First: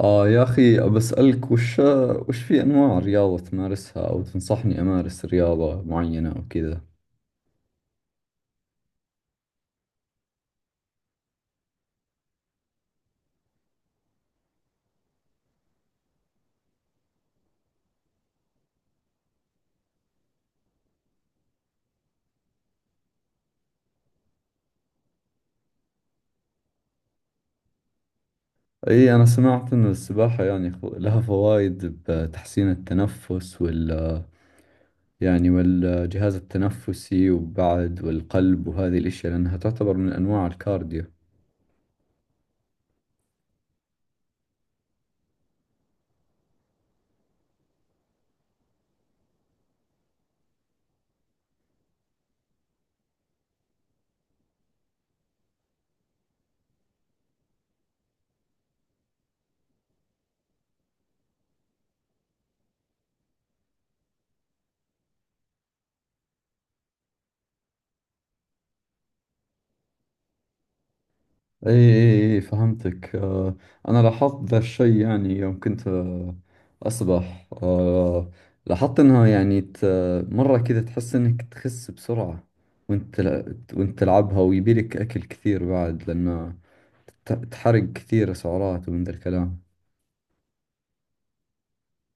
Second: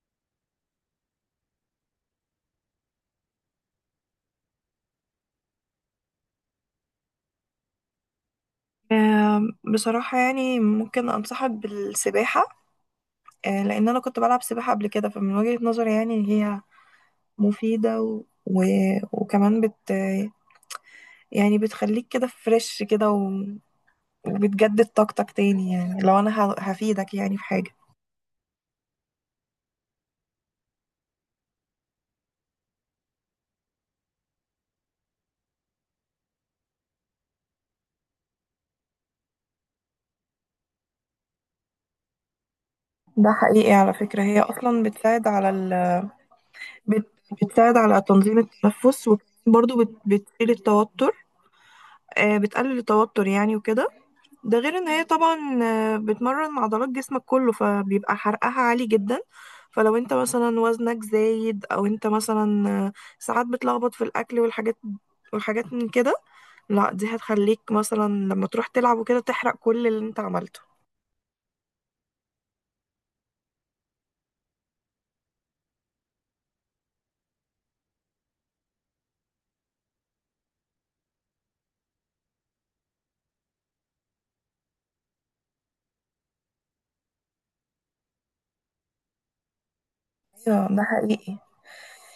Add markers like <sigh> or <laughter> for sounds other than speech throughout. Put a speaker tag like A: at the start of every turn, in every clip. A: آه يا أخي بسألك وش في أنواع رياضة تمارسها أو تنصحني أمارس رياضة معينة أو كذا.
B: آه، بصراحة يعني ممكن أنصحك بالسباحة. لأن أنا كنت بلعب سباحة قبل كده، فمن وجهة نظري يعني إن هي مفيدة وكمان بت يعني بتخليك كده فريش كده، وبتجدد طاقتك تاني. يعني لو أنا هفيدك يعني في حاجة.
A: إي، أنا سمعت أن السباحة يعني لها فوائد بتحسين التنفس والجهاز التنفسي، وبعد والقلب وهذه الأشياء لأنها تعتبر من أنواع الكارديو.
B: ده حقيقي على فكرة، هي أصلا بتساعد على بت... بتساعد على تنظيم التنفس، وبرضه بتشيل التوتر. بتقلل التوتر يعني وكده. ده غير ان هي طبعا بتمرن عضلات جسمك كله، فبيبقى حرقها عالي جدا. فلو انت مثلا وزنك زايد، او انت مثلا ساعات بتلخبط في الاكل والحاجات من كده، لا دي هتخليك مثلا لما تروح تلعب وكده تحرق كل اللي انت عملته.
A: اي اي اي، فهمتك. انا لاحظت ذا الشيء يعني يوم كنت اسبح. لاحظت انها يعني مرة كذا تحس انك تخس بسرعة، وانت تلعبها، ويبيلك اكل كثير بعد لان تحرق كثير سعرات ومن ذا الكلام.
B: ايوه ده حقيقي.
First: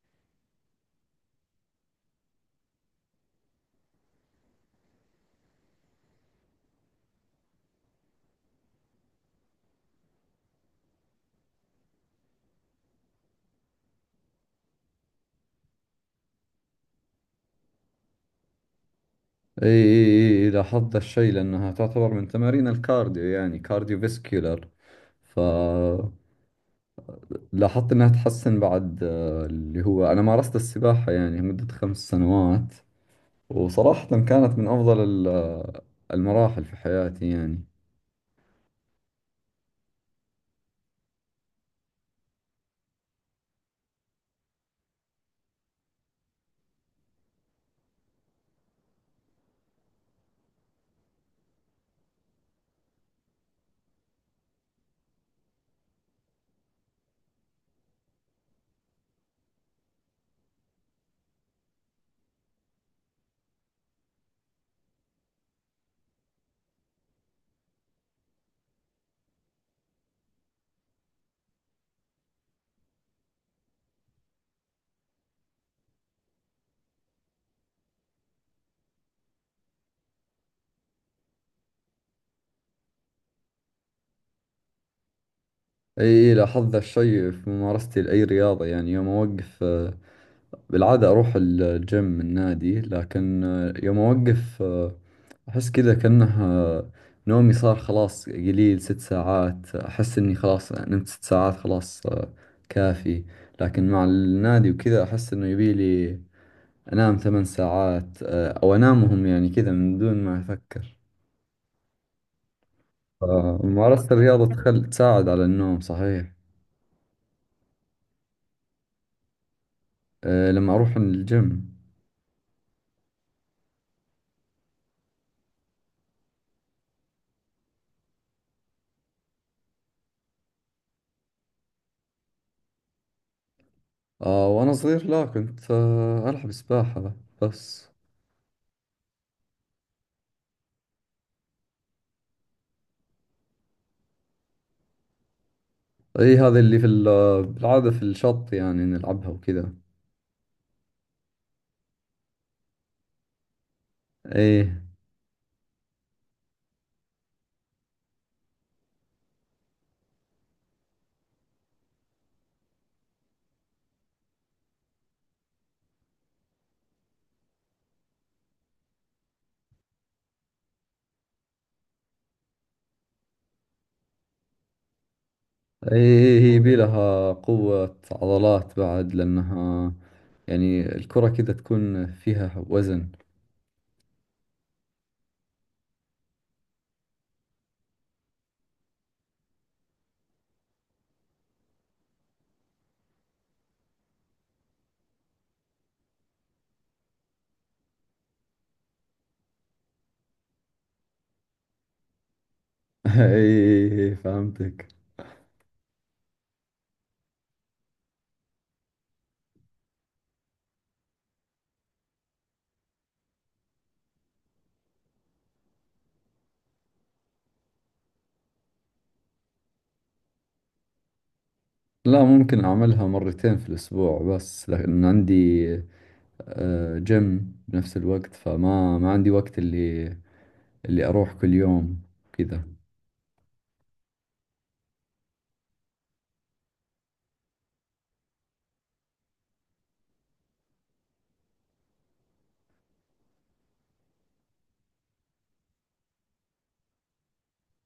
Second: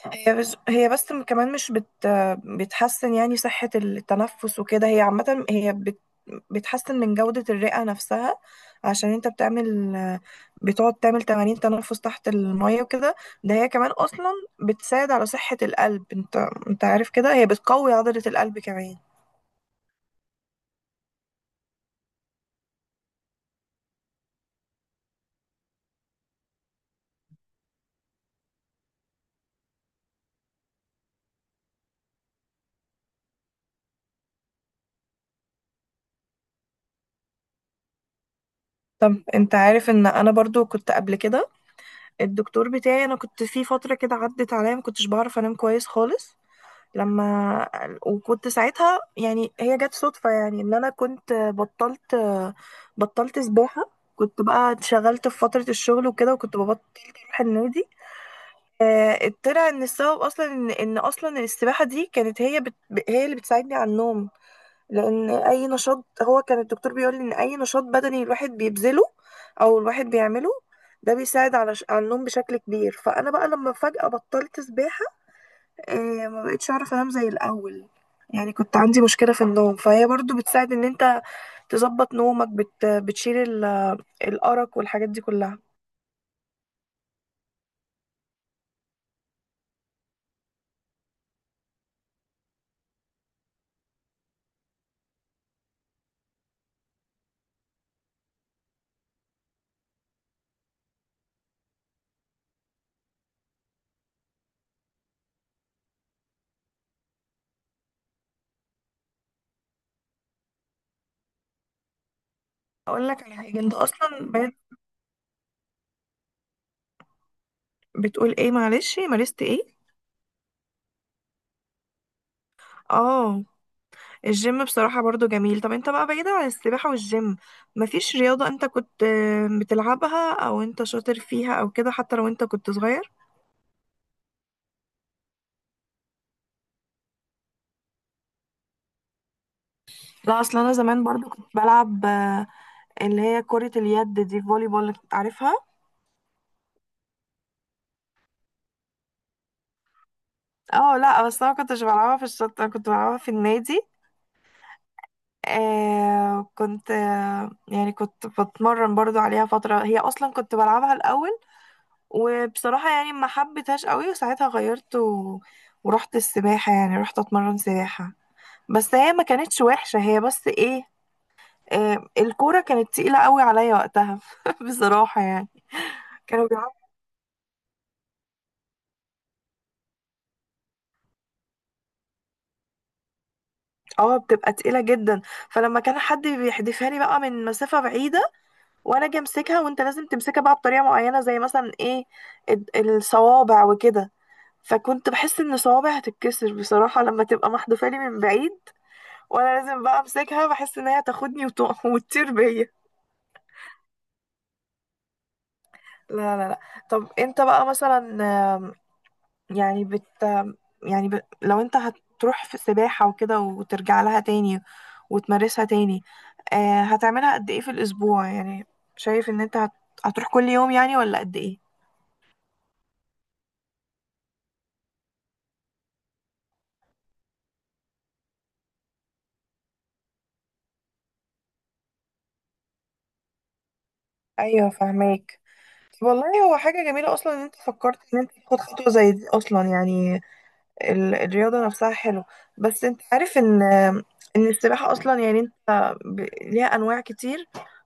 B: هي بس كمان مش بتحسن يعني صحة التنفس وكده. هي عامة هي بتحسن من جودة الرئة نفسها. عشان انت بتقعد تعمل تمارين تنفس تحت المية وكده. ده هي كمان اصلا بتساعد على صحة القلب. انت عارف كده هي بتقوي عضلة القلب كمان.
A: اي اي اي إي، لاحظت ذا الشيء لانها تعتبر من تمارين الكارديو يعني كارديو فيسكيولر. لاحظت انها تحسن بعد، اللي هو انا مارست السباحة يعني مدة خمس سنوات، وصراحة كانت من افضل المراحل في حياتي يعني.
B: طب انت عارف ان انا برضو كنت قبل كده، الدكتور بتاعي، انا كنت في فترة كده عدت عليا ما كنتش بعرف انام كويس خالص. لما وكنت ساعتها يعني، هي جت صدفة يعني ان انا كنت بطلت بطلت سباحة. كنت بقى اتشغلت في فترة الشغل وكده، وكنت ببطل اروح النادي. طلع ان السبب اصلا ان اصلا السباحة دي كانت هي اللي بتساعدني على النوم. لان اي نشاط، هو كان الدكتور بيقول لي ان اي نشاط بدني الواحد بيبذله او الواحد بيعمله ده بيساعد على النوم بشكل كبير. فانا بقى لما فجأة بطلت سباحة، ما بقتش اعرف انام زي الاول. يعني كنت عندي مشكلة في النوم، فهي برضو بتساعد ان انت تظبط نومك. بتشيل الأرق والحاجات دي كلها.
A: اي إي، لاحظت ذا الشيء في ممارستي لأي رياضة يعني يوم اوقف، بالعادة اروح الجيم النادي، لكن يوم اوقف احس كذا كأنه نومي صار خلاص قليل. ست ساعات احس اني خلاص نمت ست ساعات خلاص، كافي. لكن مع النادي وكذا احس انه يبي لي أنام ثمان ساعات، أو أنامهم يعني كذا من دون ما أفكر.
B: اقول لك على حاجة، انت
A: فممارسة
B: اصلا
A: الرياضة
B: بقيت
A: تساعد على النوم، صحيح.
B: بتقول ايه؟ معلش، مارست ايه؟
A: لما أروح الجيم.
B: اه. الجيم بصراحة برضو جميل. طب انت بقى بعيدة عن السباحة والجيم، مفيش رياضة انت كنت بتلعبها او انت شاطر فيها او كده، حتى لو انت كنت صغير؟
A: وأنا صغير لا، كنت ألعب سباحة بس.
B: لا اصل انا زمان برضو كنت بلعب اللي هي كرة اليد، دي فولي بول، عارفها؟
A: أي، هذه اللي في بالعادة في الشط يعني نلعبها وكذا.
B: اه لا بس انا ما كنتش بلعبها في الشط، انا كنت بلعبها في النادي.
A: أي
B: كنت يعني كنت بتمرن برضو عليها فترة. هي اصلا كنت بلعبها الاول، وبصراحة يعني ما حبيتهاش قوي، وساعتها غيرت ورحت السباحة، يعني رحت اتمرن سباحة. بس هي ما كانتش وحشة، هي بس ايه، الكورة كانت تقيلة قوي عليا وقتها <laughs> بصراحة يعني.
A: أي،
B: كانوا
A: هي هي
B: بيلعبوا،
A: بيلها قوة عضلات بعد لأنها يعني الكرة كذا تكون فيها وزن.
B: اه، بتبقى تقيلة جدا. فلما كان حد بيحدفها لي بقى من مسافة بعيدة وانا اجي امسكها، وانت لازم تمسكها بقى بطريقه معينه زي مثلا ايه، الصوابع وكده. فكنت بحس ان صوابعي هتتكسر بصراحه لما تبقى محدوفه لي من بعيد وانا لازم بقى امسكها. بحس ان هي تاخدني <laughs> وتطير بيا.
A: <laughs> أي أي، فهمتك.
B: لا لا لا. طب انت بقى مثلا، آم، يعني بت آم، يعني لو انت هتروح في سباحه وكده وترجع لها تاني وتمارسها تاني، هتعملها قد ايه في الاسبوع يعني؟ شايف ان انت هتروح كل يوم يعني ولا قد ايه؟
A: لا، ممكن أعملها مرتين في الأسبوع بس لأن عندي جيم بنفس الوقت، فما ما عندي وقت اللي أروح كل يوم كذا.
B: ايوه فاهمك. والله هو حاجة جميلة أصلا إن أنت فكرت إن أنت تاخد خطوة زي دي أصلا. يعني الرياضة نفسها حلو، بس أنت عارف إن السباحة أصلا، يعني أنت ليها أنواع كتير،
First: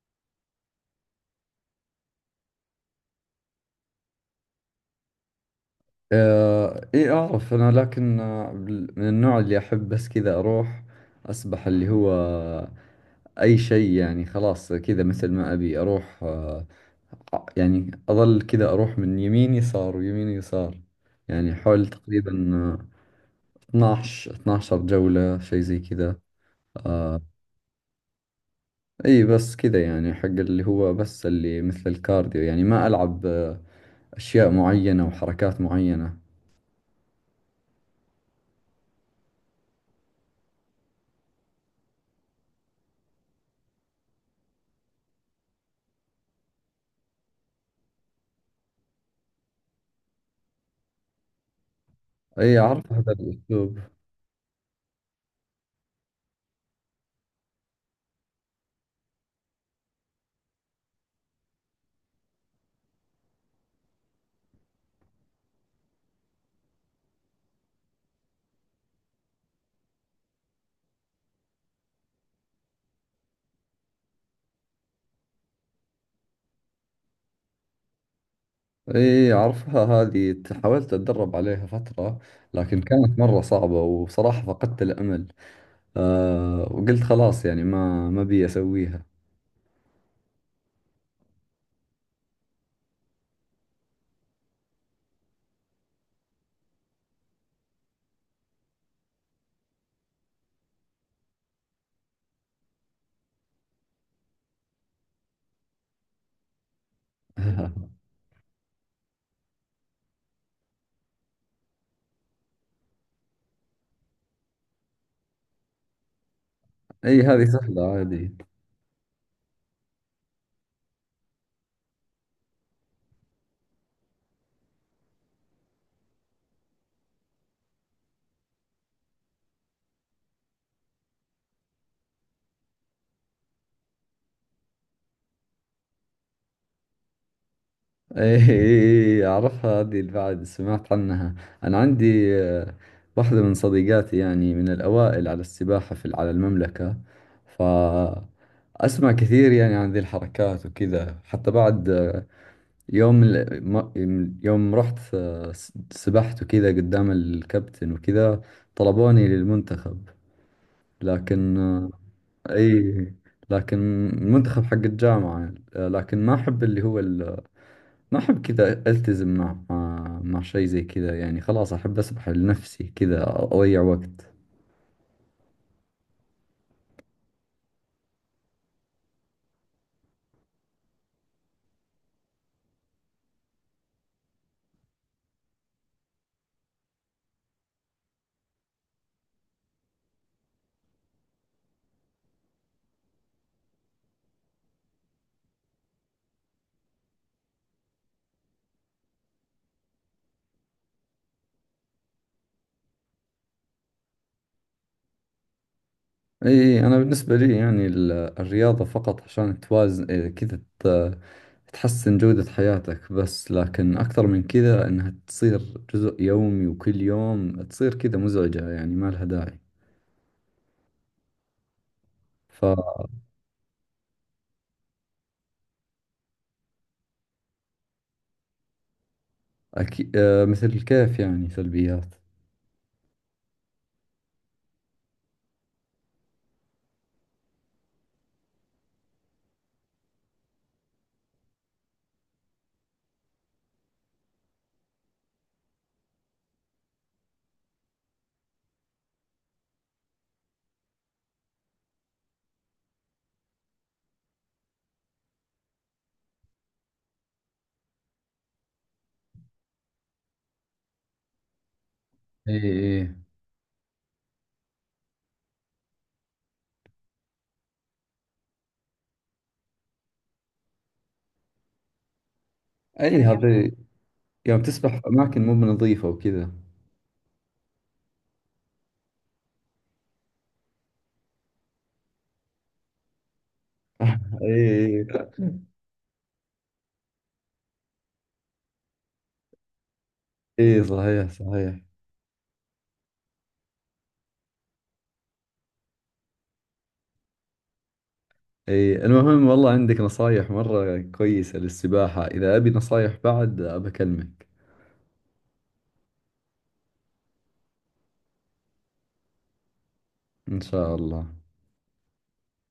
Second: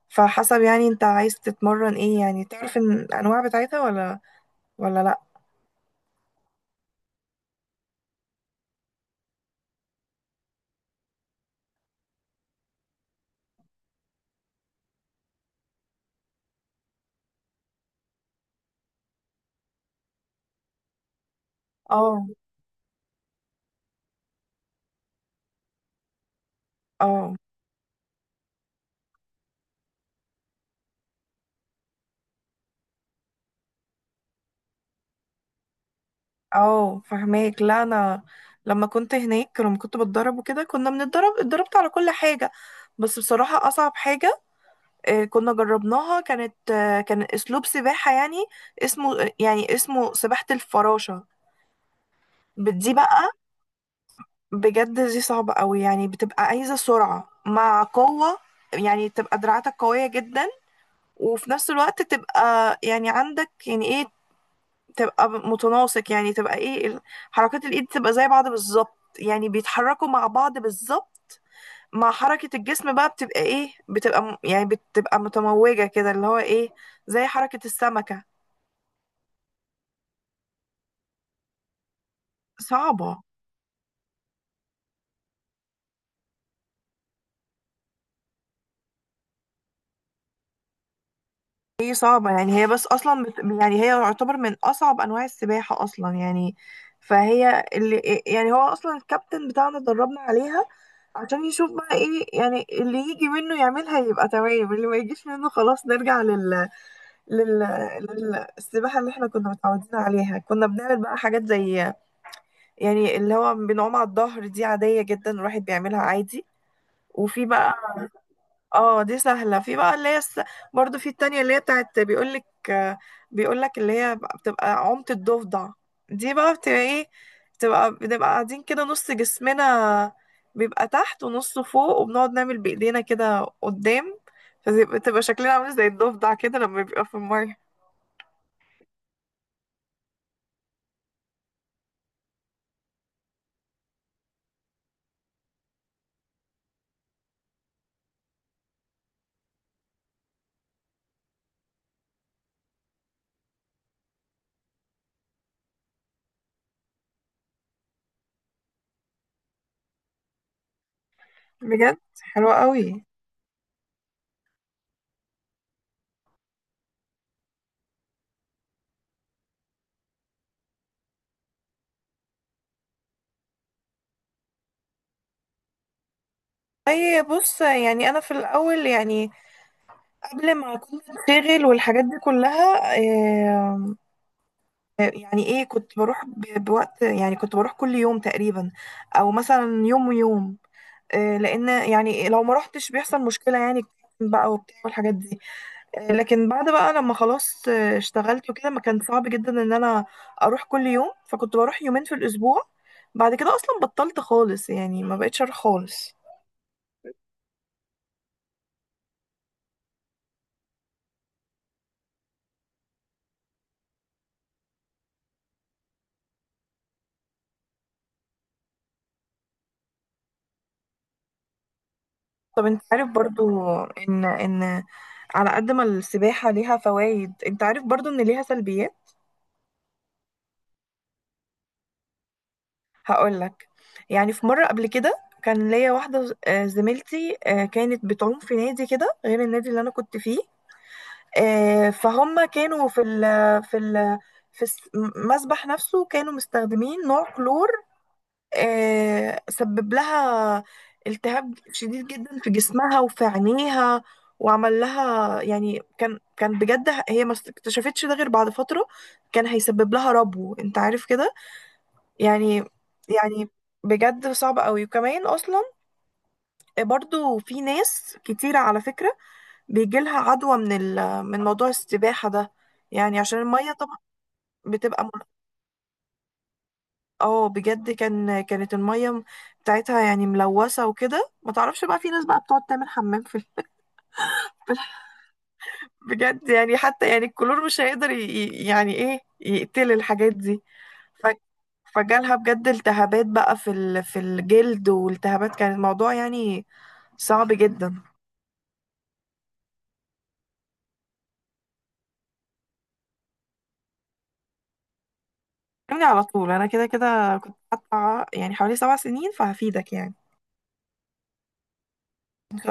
B: فحسب يعني أنت عايز تتمرن إيه يعني. تعرف إن الأنواع بتاعتها ولا لأ؟
A: إيه أعرف أنا، لكن من النوع اللي أحب بس كذا أروح أسبح اللي هو أي شيء يعني. خلاص كذا مثل ما أبي أروح، يعني أظل كذا أروح من يمين يسار ويمين يسار، يعني حول
B: اه
A: تقريبا 12 جولة شيء زي كذا. آه،
B: اه
A: اي بس كذا يعني حق اللي هو بس اللي مثل الكارديو، يعني ما العب اشياء معينة وحركات معينة.
B: اه فهماك. لا أنا لما كنت هناك لما كنت بتدرب وكده كنا بنتدرب، اتدربت على كل حاجة، بس بصراحة أصعب حاجة كنا جربناها كانت كان اسلوب سباحة، يعني اسمه سباحة الفراشة.
A: اي، اعرف
B: دي
A: هذا
B: بقى
A: الاسلوب.
B: بجد دي صعبة قوي، يعني بتبقى عايزة سرعة مع قوة. يعني تبقى دراعاتك قوية جدا، وفي نفس الوقت تبقى يعني عندك يعني ايه، تبقى متناسق. يعني تبقى ايه، حركات الايد تبقى زي بعض بالظبط يعني، بيتحركوا مع بعض بالظبط مع حركة الجسم بقى. بتبقى ايه، بتبقى يعني بتبقى متموجة كده، اللي هو ايه، زي حركة السمكة.
A: اي، اعرفها هذه. حاولت اتدرب عليها فترة لكن كانت
B: صعبة.
A: مرة صعبة، وصراحة فقدت الامل. وقلت خلاص يعني ما بي اسويها.
B: هي صعبة يعني. هي بس أصلا يعني هي تعتبر من أصعب أنواع السباحة أصلا يعني. فهي اللي يعني هو أصلا الكابتن بتاعنا دربنا عليها عشان يشوف بقى إيه يعني اللي يجي منه يعملها يبقى تمام، اللي ما يجيش منه خلاص نرجع لل...
A: <laughs>
B: للسباحة اللي احنا كنا متعودين عليها. كنا بنعمل بقى حاجات زي يعني اللي هو بنعوم على الظهر، دي عادية جدا الواحد بيعملها عادي.
A: اي، هذه
B: وفي بقى،
A: سهلة عادي.
B: اه، دي سهلة. في بقى اللي برضو في التانية اللي هي بتاعت، بيقولك بيقولك اللي هي بتبقى عمت الضفدع. دي بقى بتبقى ايه، بتبقى قاعدين كده، نص جسمنا بيبقى تحت ونصه فوق، وبنقعد نعمل بإيدينا كده قدام. فبتبقى شكلنا عامل زي الضفدع كده لما بيبقى في المية.
A: ايه إيه، اعرفها هذه. البعد سمعت عنها. انا عندي واحدة من صديقاتي يعني من الاوائل على السباحة في على المملكة، فاسمع كثير يعني عن ذي الحركات وكذا. حتى بعد يوم يوم رحت سبحت وكذا قدام الكابتن وكذا طلبوني للمنتخب، لكن
B: بجد حلوة قوي.
A: اي، لكن المنتخب حق الجامعة، لكن ما احب اللي هو ما أحب كذا ألتزم مع شيء زي كذا يعني. خلاص أحب أسبح لنفسي كذا أضيع وقت.
B: اي بص، يعني انا في الاول يعني قبل ما كنت اتشغل والحاجات دي كلها، يعني ايه، كنت بروح بوقت. يعني كنت بروح كل يوم تقريبا، او مثلا يوم ويوم. لان يعني لو ما روحتش بيحصل مشكله يعني بقى وبتاع والحاجات دي. لكن بعد بقى لما خلاص اشتغلت وكده، ما كان صعب جدا ان انا اروح كل يوم، فكنت بروح يومين في الاسبوع. بعد كده اصلا بطلت خالص يعني، ما بقتش اروح خالص.
A: إي، أنا بالنسبة لي يعني الرياضة فقط عشان توازن، إيه، كذا تحسن جودة حياتك بس، لكن أكثر من كذا إنها تصير جزء يومي وكل يوم تصير كذا مزعجة يعني ما لها داعي. ف
B: طب انت عارف برضو ان على قد ما السباحه ليها فوائد، انت عارف برضو ان ليها سلبيات.
A: أكي... آه، مثل الكيف يعني سلبيات.
B: هقول لك. يعني في مرة قبل كده كان ليا واحدة، زميلتي، كانت بتعوم في نادي كده غير النادي اللي أنا كنت فيه. فهم كانوا في ال في المسبح نفسه كانوا مستخدمين نوع كلور سبب لها التهاب شديد جدا في جسمها وفي عينيها. وعمل لها يعني، كان بجد، هي ما اكتشفتش ده غير بعد فترة. كان هيسبب لها ربو، انت عارف كده
A: إي
B: يعني،
A: إي.
B: يعني بجد صعب قوي. وكمان اصلا برضو في ناس كتيرة على فكرة بيجيلها عدوى من موضوع السباحة ده،
A: أي
B: يعني
A: أيوة،
B: عشان
A: هذه
B: المية طبعا
A: يوم تسبح في
B: بتبقى مل...
A: أماكن مو بنظيفة وكذا.
B: اه بجد كان، كانت المية بتاعتها يعني ملوثة وكده. ما تعرفش بقى، في ناس بقى بتقعد تعمل حمام
A: إي
B: <laughs>
A: إي.
B: بجد يعني، حتى يعني الكلور مش هيقدر يعني ايه يقتل الحاجات دي.
A: إي صحيح
B: ف...
A: صحيح.
B: فجالها بجد التهابات بقى في الجلد والتهابات. كان الموضوع يعني صعب جدا.
A: اي، المهم، والله عندك نصايح مرة كويسة للسباحة. إذا أبي نصايح بعد أبكلمك.
B: كلمني على طول، انا كده كده كنت حاطه يعني حوالي 7 سنين، فهفيدك يعني.
A: إن شاء الله.
B: ان شاء.